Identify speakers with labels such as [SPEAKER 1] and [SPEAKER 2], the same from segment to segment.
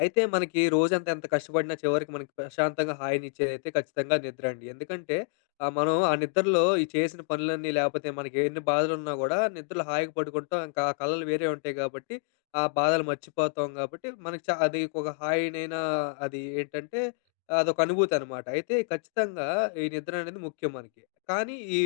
[SPEAKER 1] అయితే, మనకి రోజంత ఎంత కష్టపడినా చివరికి మనకి ప్రశాంతంగా హాయినిచ్చేదైతే ఖచ్చితంగా నిద్రండి. ఎందుకంటే ఆహ్, మనం ఆ నిద్రలో ఈ చేసిన పనులన్నీ లేపోతే మనకెన్ని బాధలున్నా గూడా నిద్రలో హాయిగా పడుకుంటాం. ఇంకా ఆ కలలు వేరే ఉంటాయి గాబట్టి, ఆ బాధలు మర్చిపోతాం గాబట్టి, మనకి చ అది ఒక హాయినైనా అది ఏంటంటే ఆ అదొకనుభూతనమాట. అయితే ఖచ్చితంగా ఈ నిద్ర అనేది ముఖ్యం మనకి. కానీ ఈ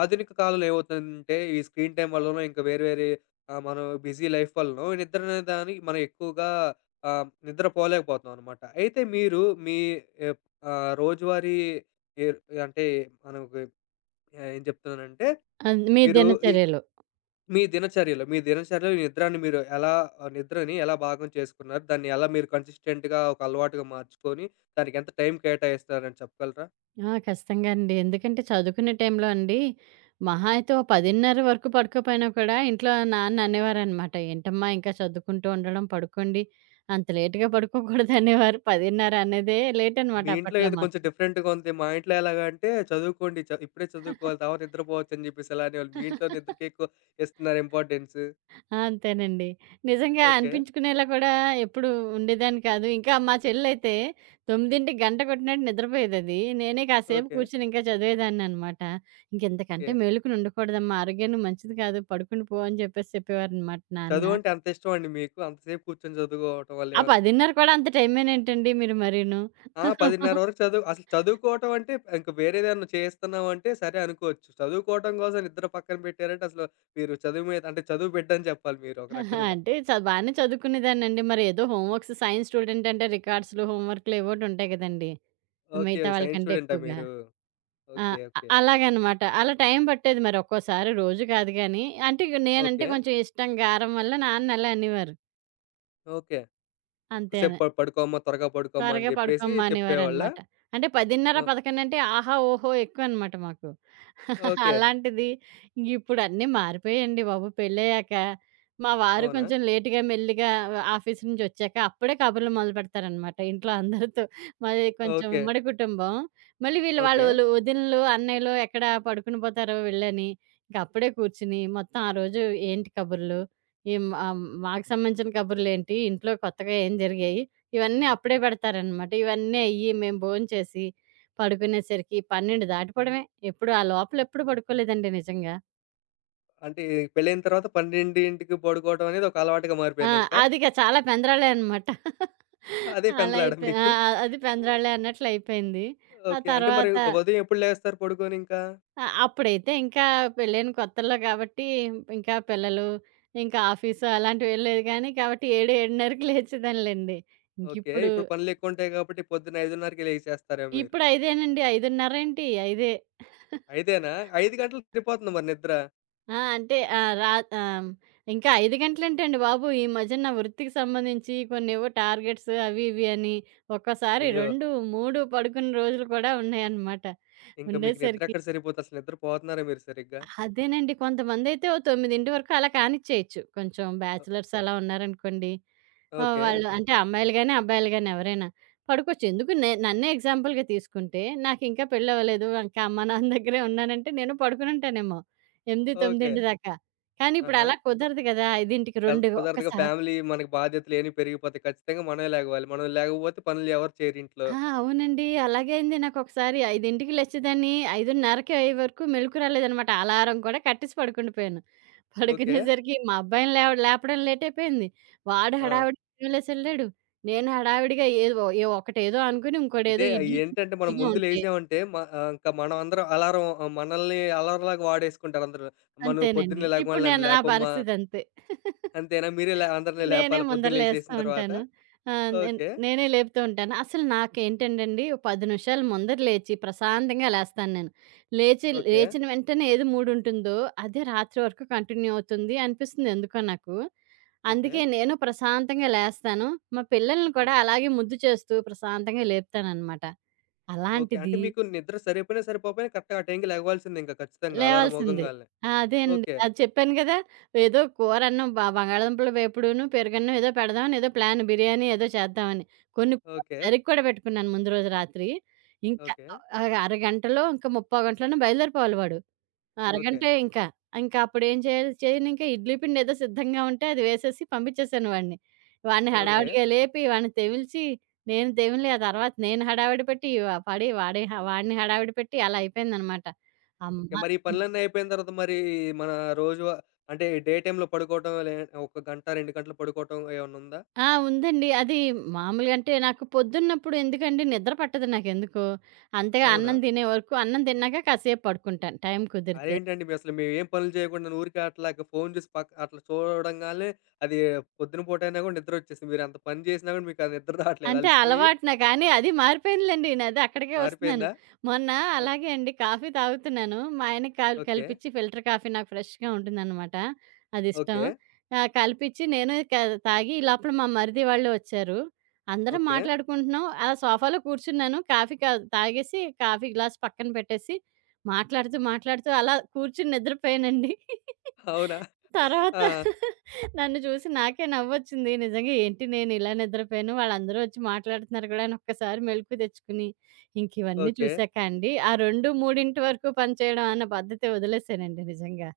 [SPEAKER 1] ఆధునిక కాలంలో ఏవవుతదంటే ఈ స్క్రీన్ టైమ్ వల్లనో ఇంకా వేరే వేరే ఆహ్, మనం బిజీ లైఫ్ వల్లనో నిద్రనే దానికి మనం ఎక్కువగా ఆహ్, నిద్ర పోలేకపోతామనమాట. అయితే మీరు మీ ఎ ఆహ్, రోజువారీ ఎరు అంటే మనం ఒక ఆహ్, ఏం జెప్తున్నానంటే,
[SPEAKER 2] అద్ మీ
[SPEAKER 1] మీరు ఈ
[SPEAKER 2] దినచర్యలు.
[SPEAKER 1] మీ దినచర్యలో, మీ దినచర్యలో ఈ నిద్రాన్ని మీరు ఎలా ఆ నిద్రని ఎలా భాగం చేసుకున్నారు? దాన్ని ఎలా మీరు కన్సిస్టెంట్‌గా ఒక అలవాటుగా మార్చుకొని, దానికి ఎంత టైమ్ కేటాయిస్తున్నారని చెప్పగలరా?
[SPEAKER 2] ఆ! ఖచ్చితంగా అండి. ఎందుకంటే చదువుకునే టైంలో అండి, మహా అయితే ఓహ్! 10:30 వరకు పడుకోపోయినా కూడా ఇంట్లో నాన్న అనేవారనమాట. ఎంటమ్మా ఇంకా చదువుకుంటూ ఉండడం, పడుకోండి. అంత లేట్‌గా పడుకోకూడదనేవారు. 10:30 అన్నదే లేటనమాట
[SPEAKER 1] మీ ఇంట్లో
[SPEAKER 2] అప్పట్లో
[SPEAKER 1] ఏదొ
[SPEAKER 2] మాకు.
[SPEAKER 1] కొంచెం డిఫరెంట్‌గా ఉందె. మా ఇంట్లో ఎలాగంటే, చదువుకోండి చ ఇప్పుడే చదువుకోవాలి. తవత నిద్రపోవచ్చని చెప్పేసి అలానేవాళు. మీ ఇంట్లో నిద్రకెక్కువ ఇస్తన్నారు ఇంపార్టెన్స్.
[SPEAKER 2] ఆ! అంతేనండి. నిజంగా
[SPEAKER 1] ఓకే.
[SPEAKER 2] అనిపించుకునేలా గూడా ఎప్పుడు ఉండేదాన్ని కాదు. ఇంకా మా చెల్లయితే 9కి గంట కొట్టినట్టు నిద్రపోయేదది. నేనే కాసేపు
[SPEAKER 1] ఓకే.
[SPEAKER 2] కూర్చొని ఇంకా చదివేదాన్ననమాట. "ఇంక ఇంతకంటే
[SPEAKER 1] ఓకే.
[SPEAKER 2] మేలుకొని ఉండకూడదమ్మా, ఆరోగ్యానికి మంచిది కాదు, పడుకుండి పో" అని జెప్పేసి చెప్పేవారనమాట నాన్న.
[SPEAKER 1] చదువంటే అంతిష్టమండి మీకు? అంతసేపు కూర్చొని చదువుకోవటం వల్లే
[SPEAKER 2] ఆ
[SPEAKER 1] ఏమన్నా
[SPEAKER 2] 10:30 కూడా అంత టైమేనేంటండి మీరు మరీను?
[SPEAKER 1] ఆ! 10:30 వరకు చదువు అసల చదువుకోవటం అంటే ఇంక వేరే దేదన్నా చేయస్తన్నాామంటే సరే అనుకోవచ్చు. చదువుకోటం కోసం నిద్ర పక్కన పెట్టారంటే, అసల మీరు చదువు మీద అంటే చదువు బిడ్డని జెప్పాలి మీరొక రకంగా.
[SPEAKER 2] అంటే చ బానే చదువుకునేదాన్నండి. మరి ఏదో హోమ్‌వర్క్స్, సైన్స్ స్టూడెంట్ అంటే రికార్డ్స్‌లు, హోమ్‌వర్క్‌లు ఎవోటి ఉంటాయి గదండి.
[SPEAKER 1] ఓకే.
[SPEAKER 2] మిగతా వాళ్ళ
[SPEAKER 1] సైన్స్
[SPEAKER 2] కంటే
[SPEAKER 1] స్టూడెంటా
[SPEAKER 2] ఎక్కువగా.
[SPEAKER 1] మీరు?
[SPEAKER 2] ఆ!
[SPEAKER 1] ఓకే. ఓకే.
[SPEAKER 2] అలాగనమాట. అలా టైం బట్టేది మరి ఒక్కోసారి, రోజు గాదు గానీ, అంటే ఇగా నేనంటే
[SPEAKER 1] ఓకే.
[SPEAKER 2] కొంచెం ఇష్టం, గారం వల్ల నాన్న అలా అనేవారు.
[SPEAKER 1] ఓకే. "ఎక్కువ సేపు
[SPEAKER 2] అంతేనే.
[SPEAKER 1] ప పడుకోమ్మా, త్వరగా పడుకోమ్మా" అని
[SPEAKER 2] త్వరగా
[SPEAKER 1] జెప్పేసి
[SPEAKER 2] పడుకోమ్మా
[SPEAKER 1] చెప్పేవాళ్ళా?
[SPEAKER 2] అనేవారనమాట. అంటే పదిన్నర,
[SPEAKER 1] ఓ
[SPEAKER 2] పదకొండు అంటే ఆహా! ఓహో! ఎక్కువనమాట మాకు.
[SPEAKER 1] ఓకే.
[SPEAKER 2] అలాంటిది ఇప్పుడన్నీ మారిపోయాయండి బాబు, పెళ్లయ్యాక. మా వారు
[SPEAKER 1] అవునా!
[SPEAKER 2] కొంచెం లేట్‌గా మెల్లిగా ఆఫీసు నుంచొచ్చాక అప్పుడే కబుర్లు మొదలుపెడతారనమాట ఇంట్లో అందరితో. మాది కొంచెం
[SPEAKER 1] ఓకే.
[SPEAKER 2] ఉమ్మడి కుటుంబం. మళ్లీ వీళ్లు, వాళ్లు,
[SPEAKER 1] ఓకే.
[SPEAKER 2] వదినలు, అన్నయ్యలు ఎక్కడ పడుకునిపోతారో వెళ్లని, ఇంక అప్పుడే కూర్చొని మొత్తం ఆ రోజు ఏంటి కబుర్లు, ఈం ఆహ్, హ్మ్, మాకు సంబంధించిన కబుర్లేంటి, ఇంట్లో కొత్తగా ఏం జరిగాయి ఇవన్నీ అప్పుడే పెడతారనమాట. ఇవన్నీ అయ్యి మేము బోం చేసి పడుకునేసరికి 12 దాటిపోవడమే. ఎప్పుడు ఆ లోపలెప్పుడు పడుకోలేదండి నిజంగా.
[SPEAKER 1] అంటే పెళ్ళయిన తర్వాత 12కి పడుకోవడం అనేది ఒక అలవాటుగా
[SPEAKER 2] ఆ!
[SPEAKER 1] మారిపోయింది ఇంకా.
[SPEAKER 2] అదిగా చాలా పెంద్రాలే అనమాట.
[SPEAKER 1] అదే
[SPEAKER 2] అలా
[SPEAKER 1] పెందులాడ
[SPEAKER 2] అయిపోయి ఆ!
[SPEAKER 1] మీకు.
[SPEAKER 2] అది పెందరాళ్ళే అన్నట్లయిపోయింది. ఆ
[SPEAKER 1] ఓకే. అంటే మరి
[SPEAKER 2] తర్వాత
[SPEAKER 1] ఉదయం ఎప్పుడు లేస్తారు పడుకొని ఇంకా?
[SPEAKER 2] ఆ! అప్పుడైతే ఇంకా పెళైన కొత్తల్లో కాబట్టి ఇంకా పిల్లలు, ఇంకా ఆఫీసు అలాంటివేం లేదు గానీ కాబట్టి 7, 7:30కి లేచేదానిలెండి.
[SPEAKER 1] ఓకే.
[SPEAKER 2] ఇంకిప్పుడు
[SPEAKER 1] ఇప్పుడు పనులెక్కువ ఉంటాయి కాబట్టి పొద్దున 5:30కే లెగిసాస్తారేమో మీరు?
[SPEAKER 2] ఇప్పుడు ఐదేనండి. ఐదున్నరేంటి ఐదే.
[SPEAKER 1] ఐదేనా? 5 గంటలు తిరిపోతుంద మరి నిద్ర.
[SPEAKER 2] ఆ! అంటే ఆహ్, రా ఆహ్, ఇంకా 5 గంటలుంటేండి బాబు, ఈ మధ్యన నా వృత్తికి సంబంధించి కొన్నేవో టార్గెట్స్ అవి, ఇవి అని ఒక్కోసారి
[SPEAKER 1] అయ్యో!
[SPEAKER 2] 2, 3 పడుకున్న రోజులు కూడా ఉన్నాయనమాట.
[SPEAKER 1] ఇంకా మీకు
[SPEAKER 2] ఉండేసరికి
[SPEAKER 1] నిద్రెక్కడ సరిపోద్ది? అసలు నిద్ర పోతున్నారా మీరు సరిగ్గా?
[SPEAKER 2] అదేనండి. కొంతమందైతే ఓ 9 వరకు అలా కానిచ్చేయొచ్చు. కొంచెం
[SPEAKER 1] ఓ
[SPEAKER 2] బ్యాచిలర్స్ అలా ఉన్నారనుకోండి. ఆహ్,
[SPEAKER 1] ఓకే.
[SPEAKER 2] వాళ్ళు అంటే అమ్మాయిలు గాని, అబ్బాయిలు గాని ఎవరైనా, పడుకోవచ్చు. ఎందుకు నే నన్నే ఎగ్జాంపుల్‌‌గా తీసుకుంటే నాకింకా పెళ్ళవ్వలేదు. ఇంకా అమ్మా, నాన్న దగ్గరే ఉన్నానంటే నేనూ పడుకునుంటానేమో! ఎనిమిది
[SPEAKER 1] ఓకే.
[SPEAKER 2] తొమ్మిదింటి దాకా. కానీ ఇప్పుడు
[SPEAKER 1] ఆహా!
[SPEAKER 2] అలా కుదరదు గదా! 5కి
[SPEAKER 1] కన్
[SPEAKER 2] 2
[SPEAKER 1] కుదరదుగా.
[SPEAKER 2] ఒక్కసారి
[SPEAKER 1] ఫ్యామిలీ మనకు బాధ్యతలియన్ని పెరిగిపోతాయి. ఖచ్చితంగా మనమే లెగవాలి. మనం లెగవకపోతే పనులు ఎవరు చేయరింట్లో.
[SPEAKER 2] ఆ! అవునండి. అలాగే అయింది నాకొకసారి. 5కి లేచేదాన్ని. 5:30కి అయ్యే వరకు మెలుకు రాలేదనమాట. అలారం కూడా కట్టేసి పడుకుండిపోయాను.
[SPEAKER 1] ఓకే.
[SPEAKER 2] పడుకునేసరికి మా అబ్బాయిని లేవ- లేపడం లేటైపోయింది. వాడు
[SPEAKER 1] ఆ!
[SPEAKER 2] హడావిడిగా లేసెళ్ళాడు. నేను హడావిడిగా ఏది ఓ ఏ ఒకటేదో అనుకుని ఇంకొటేదో
[SPEAKER 1] ఇదే.
[SPEAKER 2] ఇడ్లీపిండి
[SPEAKER 1] ఏంటంటే మనం
[SPEAKER 2] రెడీగా
[SPEAKER 1] ముందు
[SPEAKER 2] ఉంటే
[SPEAKER 1] లేసామంటే, మ ఆహ్, ఇంకా మనం అందరం అలారం ఆహ్, మనల్ని అలరంలాగా వాడేసుకుంటారుందరు. అమ్మ నువ్వు
[SPEAKER 2] అంతేనండి.
[SPEAKER 1] పొద్దున్నే
[SPEAKER 2] ఇప్పుడు
[SPEAKER 1] లెగవగాలనే నన్ను
[SPEAKER 2] నేను నా
[SPEAKER 1] లేపమ్మా.
[SPEAKER 2] పరిస్థితంతే.
[SPEAKER 1] అంతేనా? మీరే లే అందరిని
[SPEAKER 2] నేనే
[SPEAKER 1] లేపాలా పొద్దున
[SPEAKER 2] ముందర లేస్తా
[SPEAKER 1] లేసేసిన తర్వాత?
[SPEAKER 2] ఉంటాను. ఆ! నేన్
[SPEAKER 1] ఓకే.
[SPEAKER 2] నేనే లేపుతూ ఉంటాను. అసలు నాకేంటంటండి, ఒక 10 నిమిషాలు ముందర లేచి ప్రశాంతంగా లేస్తాను నేను. లేచి
[SPEAKER 1] ఓకే.
[SPEAKER 2] లేచిన వెంటనే ఏది మూడుంటుందో, అదే రాత్రి వరకు కంటిన్యూ అవుతుంది అనిపిస్తుంది ఎందుకో నాకు. అందుకే
[SPEAKER 1] ఓకే.
[SPEAKER 2] నేనూ ప్రశాంతంగా లేస్తాను. మా పిల్లలని
[SPEAKER 1] ఓహ్!
[SPEAKER 2] కూడా అలాగే ముద్దు చేస్తూ ప్రశాంతంగా లేపుతాననమాట.
[SPEAKER 1] ఓకే. అంటే
[SPEAKER 2] అలాంటిది
[SPEAKER 1] మీకు నిద్ర సరిపోయినా, సరిపోకపోయినా కరెక్ట్‌గా ఆ టైంకి లెగవాల్సిందే, ఇంకా ఖచ్చితంగా. అలారం
[SPEAKER 2] లేవాల్సిందే.
[SPEAKER 1] మోగంగాలినే.
[SPEAKER 2] ఆ! అదే అండి.
[SPEAKER 1] ఓకే.
[SPEAKER 2] అది చెప్పాను గదా! ఏదో కూరన్నాం బ బంగాళదుంపల వేపుడును, పెరుగన్నాం ఏదో పెడదాం ఏదో ప్లాను. బిర్యానీ ఏదో చేద్దావని. కొన్ని కూరలు
[SPEAKER 1] ఓకే.
[SPEAKER 2] తరిగి కూడా పెట్టుకున్నాను ముందు రోజు రాత్రి. ఇంకా
[SPEAKER 1] ఓకే.
[SPEAKER 2] ఒక అర గంటలో ఇంకా ముప్పావు గంటలోనో బయలుదేరిపోవాలి వాడు. ఆ!
[SPEAKER 1] ఓకే.
[SPEAKER 2] అరగంటే ఇంకా. ఇంకప్పుడేం చేయాలి? చేయనింక ఇడ్లీ పిండేదో సిద్ధంగా ఉంటే అది వేసేసి పంపిచ్చేశాను వాడిని. వాడిని
[SPEAKER 1] ఓకే.
[SPEAKER 2] హడావిడిగా లేపి, వాడిని తెవిల్చి, నేను తెమిలి, ఆ తర్వాత నేను హడావిడి పెట్టి, పడి వాడి హా వాడిని హడావిడి పెట్టి అలా అయిపోయిందనమాట. అమ్మ
[SPEAKER 1] ఓకే. మరి ఈ
[SPEAKER 2] హ్మ్.
[SPEAKER 1] పనులన్నీ అయిపోయిన తర్వాత మరి మన రోజు వ అంటే, డే టైమ్‌లో పడుకోవటం, లే ఒక గంట, 2 గంటలు పడుకోవటం ఏవన్నుందా?
[SPEAKER 2] ఆ! ఉందండి. అది మామూలుగంటే నాకు పొద్దున్నప్పుడు ఎందుకండి నిద్ర పట్టదు నాకెందుకో! అంతగా
[SPEAKER 1] అవునా!
[SPEAKER 2] అన్నం తినే వరకు, అన్నం తిన్నాక కాసేపు పడుకుంటాను టైం కుదిరితే.
[SPEAKER 1] అదేంటండి? మీ అసల మేమేం పనులు చేయకుండా, ఊరికే అట్లాగా ఫోను చూసి పక్క అట్లా చూడంగాలినే అది పొద్దున పూటైనా గూడా నిద్రొచ్చేసిద్ది. మీరెంత పని చేసినా గూడా మీకది నిద్ర రాట్లేదా
[SPEAKER 2] అంటే
[SPEAKER 1] అలిసిపోయి?
[SPEAKER 2] అలవాటున గానీ అదీ మారిపోయిందిలెండి. న అది అక్కడికే ఒస్తున్నాను.
[SPEAKER 1] మారిపోయిందా?
[SPEAKER 2] మొన్న
[SPEAKER 1] ఓకే.
[SPEAKER 2] అలాగే అండి, కాఫీ తాగుతున్నాను. మా ఆయనకి కల్
[SPEAKER 1] ఓకే.
[SPEAKER 2] కలిపిచ్చి ఫిల్టర్ కాఫీ నాకు ఫ్రెష్‌గా ఉంటుందనమాట. అదిష్టం.
[SPEAKER 1] ఓకే.
[SPEAKER 2] ఆహ్, కలిపిచ్చి, నేను కా తాగి ఈ లోపల మా మరిది వాళ్ళు ఒచ్చారు. అందరం
[SPEAKER 1] ఓకే.
[SPEAKER 2] మాట్లాడుకుంటున్నాం. అలా సోఫాలో కూర్చున్నాను. కాఫీ కా తాగేసి కాఫీ గ్లాస్ పక్కన పెట్టేసి, మాట్లాడుతూ, మాట్లాడుతూ అలా కూర్చొని నిద్రపోయానండి.
[SPEAKER 1] అవునా!
[SPEAKER 2] తర్వాత
[SPEAKER 1] ఆ!
[SPEAKER 2] నన్ను చూసి నాకే నవ్వొచ్చింది. నిజంగా ఏంటి నేనిలా నిద్రపోయాను. వాళ్ళందరొచ్చి మాట్లాడుతున్నారు గూడాను. ఒక్కసారి మెలుకు తెచ్చుకొని, ఇంక ఇవన్నీ
[SPEAKER 1] ఓకే.
[SPEAKER 2] చూసాక అండి, ఆ 2, 3 వరకు పనిచేయడం అన్న పద్ధతి వదిలేశానండి నిజంగా.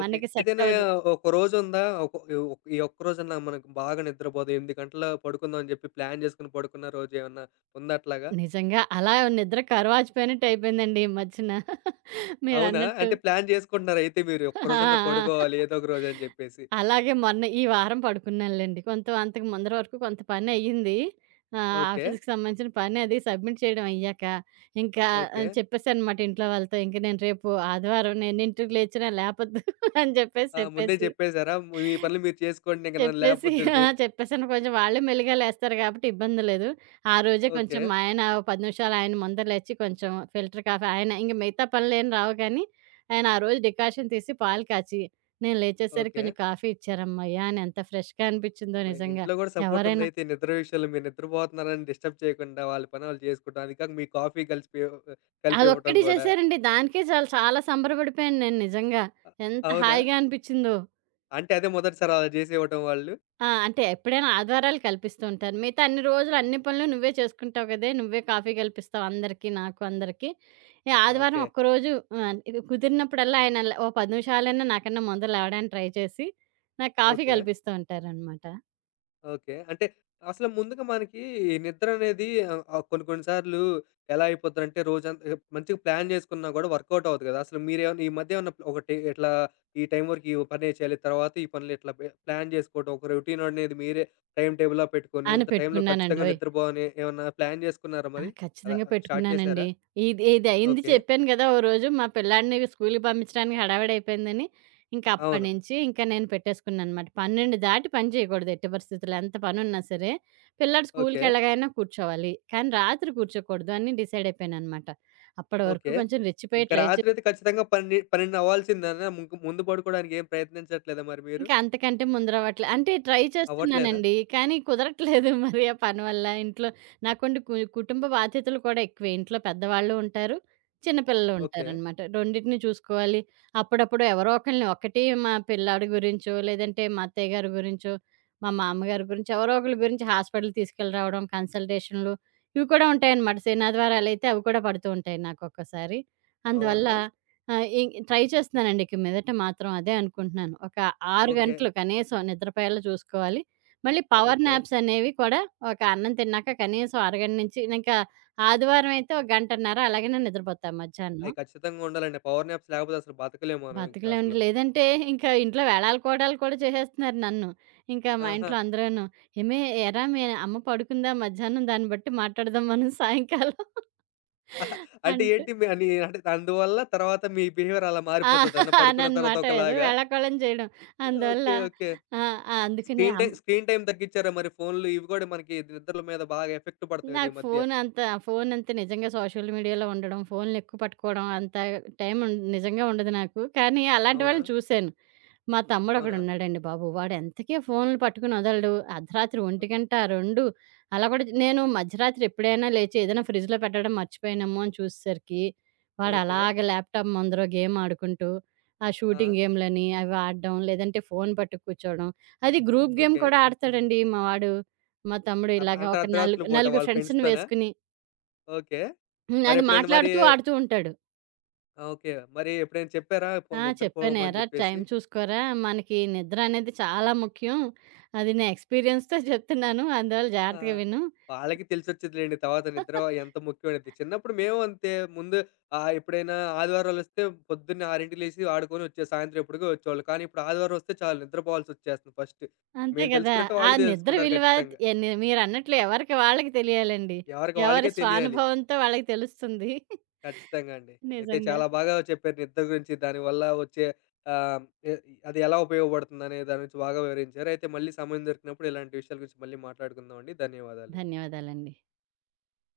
[SPEAKER 1] ఓకే.
[SPEAKER 2] మనకి
[SPEAKER 1] ఏదైనా
[SPEAKER 2] సెట్టవ్వదు.
[SPEAKER 1] ఒక రోజుందా? ఒక ఒ ఈ ఒక్క రోజన్నా మనకు బాగా నిద్రపోదం. 8 గంటల పడుకుందాం అని చెప్పి, ప్లాన్ జేసుకొని పడుకున్న రోజేవన్నా ఉందా అట్లాగా?
[SPEAKER 2] నిజంగా. అలా నిద్రకు కరువాచిపోయినట్టు అయిపోయిందండి ఈ మధ్యన.
[SPEAKER 1] అవునా!
[SPEAKER 2] మీరన్నట్టు.
[SPEAKER 1] అంటే ప్లాన్ జేసుకుంటున్నారు అయితే మీరు, ఈ
[SPEAKER 2] ఆ! ఆ!
[SPEAKER 1] ఒక్కరోజన్నా పడుకోవాలి ఏదో ఒక రోజు అని జెప్పేసి.
[SPEAKER 2] అలాగే మొన్న ఈ వారం పడుకున్నానులెండి. కొంత అంతకు ముందర వరకు కొంత పనయ్యింది. ఆహ్,
[SPEAKER 1] ఓకే.
[SPEAKER 2] ఆఫీస్‌కి సంబంధించిన పనది సబ్మిట్ చేయడం అయ్యాక, ఇంకా
[SPEAKER 1] ఓకే.
[SPEAKER 2] చెప్పేసానమాట ఇంట్లో వాళ్ళతో. ఇంక నేను రేపు ఆదివారం, నేనెన్నింటికి లేచినా లేపొద్దు అని చెప్పేసి,
[SPEAKER 1] ఆ! ముందే
[SPEAKER 2] చెప్పేసి,
[SPEAKER 1] జెప్పేసారా? మీ పనులు మీరు చేసుకోండి, ఇంక నన్ను
[SPEAKER 2] చెప్పేసి
[SPEAKER 1] లేపొద్దని.
[SPEAKER 2] ఆ!
[SPEAKER 1] రె
[SPEAKER 2] చెప్పేసాను. కొంచెం వాళ్ళే మెల్లిగా లేస్తారు గాబట్టి, ఇబ్బంది లేదు. ఆ రోజే కొంచెం
[SPEAKER 1] ఓకే.
[SPEAKER 2] మా ఆయన 10 నిమిషాలు ఆయన ముంద లేచి, కొంచెం ఫిల్టర్ కాఫీ ఆయన ఇంక మిగతా పనులేమి రావు గానీ, ఆయన ఆ రోజు డికాషన్ తీసి, పాలు కాచి, నేను లేచేసరికి
[SPEAKER 1] ఓకే.
[SPEAKER 2] కొంచెం కాఫీ ఇచ్చారమ్మయ్యా! అనెంత ఫ్రెష్‌గా అనిపిచ్చిందో
[SPEAKER 1] అమ్మ!
[SPEAKER 2] నిజంగా.
[SPEAKER 1] ఇంట్లో గూడా
[SPEAKER 2] ఎవరైనా
[SPEAKER 1] సపోర్టుందయితే నిద్ర విషయలో. మీరు నిద్రపోతున్నారని డిస్టర్బ్ చేయకుండా వాళ్ళ పని ఆళ్ళు జేసుకుంటా. అదికాక మీ కాఫీ కలిసిపియో ఒక కలిపివ్వటం
[SPEAKER 2] అదొక్కటి
[SPEAKER 1] గూడా.
[SPEAKER 2] చేశారండి. దానికే చాలు. చాలా సంబరపడిపోయాను నేను నిజంగా.
[SPEAKER 1] అ
[SPEAKER 2] ఎంత
[SPEAKER 1] అవునా!
[SPEAKER 2] హాయిగా అనిపిచ్చిందో!
[SPEAKER 1] అంటే అదే మొదటిసారా అలా చేసివ్వటం వాళ్ళు?
[SPEAKER 2] ఆ! అంటే ఎప్పుడైనా ఆదివారాలు కల్పిస్తూ ఉంటారు. మిగతా అన్ని రోజులు అన్ని పనులు నువ్వే చేసుకుంటావు కదే! నువ్వే కాఫీ కల్పిస్తావు అందరికీ, నాకు అందరికీ. ఆదివారం
[SPEAKER 1] ఓకే.
[SPEAKER 2] ఒక్కరోజు ఆహ్, కుదిరినప్పుడల్లా ఆయనలా ఒక 10 నిమిషాలైనా నాకన్నా ముందర లేవడానికి ట్రై చేసి, నాకు కాఫీ
[SPEAKER 1] ఓకే.
[SPEAKER 2] కల్పిస్తూ ఉంటారనమాట.
[SPEAKER 1] ఓకే. అంటే అసలు ముందుగా మనకి ఈ నిద్ర అనేది ఆహ్, ఆహ్ కొన్ని కొన్ని సార్లు ఎలా అయిపోద్దంటే రోజంతా మంచిగా ప్లాన్ చేసుకున్నా కూడా వర్కౌట్ అవ్వదు కదా! అసలు మీరేమన్నా ఈ మధ్య ఏమన్నా ఒకటి ఇట్లా ఈ టైం వరకు ఈ పనే చేయాలి, తర్వాత ఈ పనులు ఇట్లా బే ప్లాన్ చేసుకోవడం, ఒక రొటీన్ అనేది మీరే టైమ్ టేబుల్‌లా పెట్టుకొని
[SPEAKER 2] అను
[SPEAKER 1] ఇంత టైంలో ఖచ్చితంగా
[SPEAKER 2] పెట్టుకున్నానండోయ్!
[SPEAKER 1] నిద్రపోవాలి అని ఏమన్నా ప్లాన్ చేసుకున్నారా
[SPEAKER 2] ఆ!
[SPEAKER 1] మరి? అలా
[SPEAKER 2] ఖచ్చితంగా
[SPEAKER 1] స్టార్ట్
[SPEAKER 2] పెట్టుకున్నానండి.
[SPEAKER 1] చేశారా?
[SPEAKER 2] ఇది ఇది అయింది
[SPEAKER 1] ఓకే.
[SPEAKER 2] చెప్పాను కదా! ఓ రోజు మా పిల్లాడిని స్కూలుకి పంపించడానికి హడావిడి అయిపోయిందని, ఇంకా అప్పటి
[SPEAKER 1] అవును.
[SPEAKER 2] నుంచి ఇంకా నేను పెట్టేసుకున్నాననమాట. 12 దాటి పని చేయకూడదు. ఎటు పరిస్థితుల్లో ఎంత పని ఉన్నా సరే! పిల్లోడు
[SPEAKER 1] ఓకే.
[SPEAKER 2] స్కూలుకెళ్లాగానే కూర్చోవాలి. కానీ రాత్రి కూర్చోకూడదు అని డిసైడ్ అయిపోయాననమాట. అప్పటి వరకు
[SPEAKER 1] ఓకే.
[SPEAKER 2] కొంచెం రెచ్చిపోయి
[SPEAKER 1] ఇంకా
[SPEAKER 2] ట్రై చే
[SPEAKER 1] రాత్రైతే ఖచ్చితంగా పన్నె 12 అవ్వాల్సిందేనా? ముగ్గు ముందు పడుకోవడానికి ఏం ప్రయత్నించట్లేదా మరి మీరు?
[SPEAKER 2] ఇంకా అంతకంటే ముందరవట్లే. అంటే ట్రై
[SPEAKER 1] అవ్వట్లేదా?
[SPEAKER 2] చేస్తున్నానండి. కానీ కుదరట్లేదు మరి. ఆ పని వల్ల ఇంట్లో నాకుండి కు కుటుంబ బాధ్యతలు కూడా ఎక్కువే. ఇంట్లో పెద్దవాళ్లు ఉంటారు, చిన్న పిల్లలు
[SPEAKER 1] ఓకే.
[SPEAKER 2] ఉంటారనమాట. రొండిటినీ చూసుకోవాలి. అప్పుడప్పుడు ఎవరో ఒకళ్లని, ఒకటి మా పిల్లాడు గురించో, లేదంటే మా అత్తయ్యగారి గురించో, మా మామగారి గురించో ఎవరో ఒకళ్ల గురించి హాస్పిటల్ తీసుకెళ్లి రావడం, కన్సల్టేషన్లు ఇవి కూడా ఉంటాయనమాట. శననాదివారాలైతే, అవి కూడా పడుతూ ఉంటాయి నాకు ఒక్కోసారి. అందువల్ల
[SPEAKER 1] అవునా!
[SPEAKER 2] ఆహ్, ఈ ట్రై చేస్తున్నానండి. ఇక మీదట మాత్రం అదే అనుకుంటున్నాను. ఒక 6
[SPEAKER 1] ఓకే.
[SPEAKER 2] గంటలు కనీసం నిద్రపోయేలా చూసుకోవాలి. మళ్లీ పవర్
[SPEAKER 1] ఓకే.
[SPEAKER 2] నాప్స్ అనేవి కూడా ఒక అన్నం తిన్నాక కనీసం అరగంట నుంచి, ఇంకా ఆదివారం అయితే ఒక గంటన్నర అలాగేనే నిద్రపోతాం
[SPEAKER 1] అయ్యో!
[SPEAKER 2] మధ్యాహ్నం.
[SPEAKER 1] ఖచ్చితంగా ఉండాలండి. పవర్ నాప్స్ లేకపోతే అసలు బతకలేము మనం ఇంకా
[SPEAKER 2] బతకలేమండి.
[SPEAKER 1] అసలు.
[SPEAKER 2] లేదంటే ఇంకా ఇంట్లో వేలాలు కోలాళ్లు కూడా చేసేస్తున్నారు నన్ను. ఇంకా మా
[SPEAKER 1] ఆహా!
[SPEAKER 2] ఇంట్లో అందరూను, "ఏమే! ఏరా, మీ అమ్మ పడుకుందా మధ్యాహ్నం? దాన్ని బట్టి మాట్లాడదాం మనం సాయంకాలం."
[SPEAKER 1] అంటే
[SPEAKER 2] అంటు
[SPEAKER 1] ఏంటి మీ అంటే అందువల్ల తర్వాత మీ బిహేవియర్ అలా
[SPEAKER 2] ఆ!
[SPEAKER 1] మారిపోతదన్నా? పడుకున్న తర్వాత
[SPEAKER 2] అననమాట ఏదో
[SPEAKER 1] ఒకలాగా?
[SPEAKER 2] వేళాకోళం చేయడం. అందువల్ల
[SPEAKER 1] ఓకే. ఓకే.
[SPEAKER 2] ఆహ్, ఆహ్, అందుకనే
[SPEAKER 1] స్క్రీన్
[SPEAKER 2] అమ్మ
[SPEAKER 1] టైమ్, స్క్రీన్ టైమ్ తగ్గించారా మరి? ఫోన్లు ఇవి కూడా మనకి నిద్రల మీద బాగా ఎఫెక్ట్ పడతాయి కదా ఈ
[SPEAKER 2] నాకు
[SPEAKER 1] మధ్య.
[SPEAKER 2] ఫోన్ అంతా ఫోన్ అంటే నిజంగా సోషల్ మీడియాలో ఉండడం, ఫోన్లు ఎక్కువ పట్టుకోవడం అంత టైం ఉండ్ నిజంగా ఉండదు నాకు. కానీ అలాంటి వాళ్లని
[SPEAKER 1] అవునా!
[SPEAKER 2] చూశాను. మా తమ్ముడు
[SPEAKER 1] అవునా!
[SPEAKER 2] ఒకడున్నాడండి బాబు. వాడు ఎంతకీ ఫోన్లు పట్టుకొని వదలడు. అర్ధరాత్రి 1 2 అలా కూడా నేను మధ్యరాత్రి ఎప్పుడైనా లేచి ఏదైనా ఫ్రిడ్జ్‌లో పెట్టడం మర్చిపోయానేమో అని చూసేసరికి,
[SPEAKER 1] ఓకే.
[SPEAKER 2] వాడలాగా ల్యాప్‌టాప్ ముందర గేమ్ ఆడుకుంటూ ఆ
[SPEAKER 1] ఆ!
[SPEAKER 2] షూటింగ్ గేమ్లని అవి ఆడడం, లేదంటే ఫోను పట్టుక్కుర్చోడం. అది గ్రూప్ గేమ్
[SPEAKER 1] ఓకే.
[SPEAKER 2] కూడా ఆడతాడండి మా వాడు. మా తమ్ముడు
[SPEAKER 1] అ
[SPEAKER 2] ఇలాగ
[SPEAKER 1] అంత
[SPEAKER 2] ఒక నాలుగు
[SPEAKER 1] అర్ధరాత్రి పూట
[SPEAKER 2] నలుగురు
[SPEAKER 1] వాళ్ల
[SPEAKER 2] ఫ్రెండ్స్‌ని
[SPEAKER 1] ఫ్రెండ్స్‌తోనా?
[SPEAKER 2] వేసుకొని
[SPEAKER 1] ఓకే.
[SPEAKER 2] హ్మ్. అది
[SPEAKER 1] మరెప్పుడైనా మరి
[SPEAKER 2] మాట్లాడుతూ, ఆడుతూ ఉంటాడు.
[SPEAKER 1] ఆ! ఓకే. మరి ఎప్పుడైనా చెప్పారా పొ
[SPEAKER 2] ఆ!
[SPEAKER 1] నిద్రపోమని
[SPEAKER 2] "చెప్పానేరా,
[SPEAKER 1] చెప్పేసి?
[SPEAKER 2] టైమ్ చూసుకోరా? మనకి నిద్ర అనేది చాలా ముఖ్యం. అది నా ఎక్స్‌పీరియన్స్‌తో చెప్తున్నాను. అందువల్ల
[SPEAKER 1] ఆ!
[SPEAKER 2] జాగ్రత్తగా విను."
[SPEAKER 1] వాళ్లకి తెలిసొచ్చేదిలెండి. తర్వాత నిద్ర ఎంత ముఖ్యమైనది. చిన్నప్పుడు మేము అంతే. ముందు ఆహ్, ఎప్పుడైనా ఆదివారాలొస్తే పొద్దున్నే 6కి లేసి ఆడుకొని వచ్చే సాయంత్రం ఎప్పుడుకో వచ్చేవాళ్లం. కానీ ఇప్పుడు ఆదివారం వస్తే చాలు నిద్రపోవాల్సొచ్చేస్తుంది ఫస్ట్
[SPEAKER 2] అంతే
[SPEAKER 1] మేము
[SPEAKER 2] కదా!
[SPEAKER 1] తెలుసుకున్నట్టే
[SPEAKER 2] ఆ
[SPEAKER 1] వాళ్లు
[SPEAKER 2] నిద్ర
[SPEAKER 1] తెలుసుకుంటారు
[SPEAKER 2] విలువ
[SPEAKER 1] ఖచ్చితంగా.
[SPEAKER 2] ఎన్ని మీరన్నట్లు ఎవరికి వాళ్ళకి తెలియాలండి.
[SPEAKER 1] ఎవరికి
[SPEAKER 2] ఎవరి
[SPEAKER 1] వాళ్ళకే తెలియాలి.
[SPEAKER 2] స్వానుభవంతో వాళ్ళకి తెలుస్తుంది.
[SPEAKER 1] ఖచ్చితంగా అండి. అయితే
[SPEAKER 2] నిజంగా.
[SPEAKER 1] చాలా బాగా చెప్పారు నిద్ర గురించి దాని వల్ల వచ్చే ఆహ్, ఎ అది ఎలా ఉపయోగపడుతుందనే దాని గురించి బాగా వివరించారు. అయితే మళ్ళీ సమయం దొరికినప్పుడు ఇలాంటి విషయాల గురించి మళ్ళీ మాట్లాడుకుందామండి. ధన్యవాదాలండి.
[SPEAKER 2] ధన్యవాదాలండి.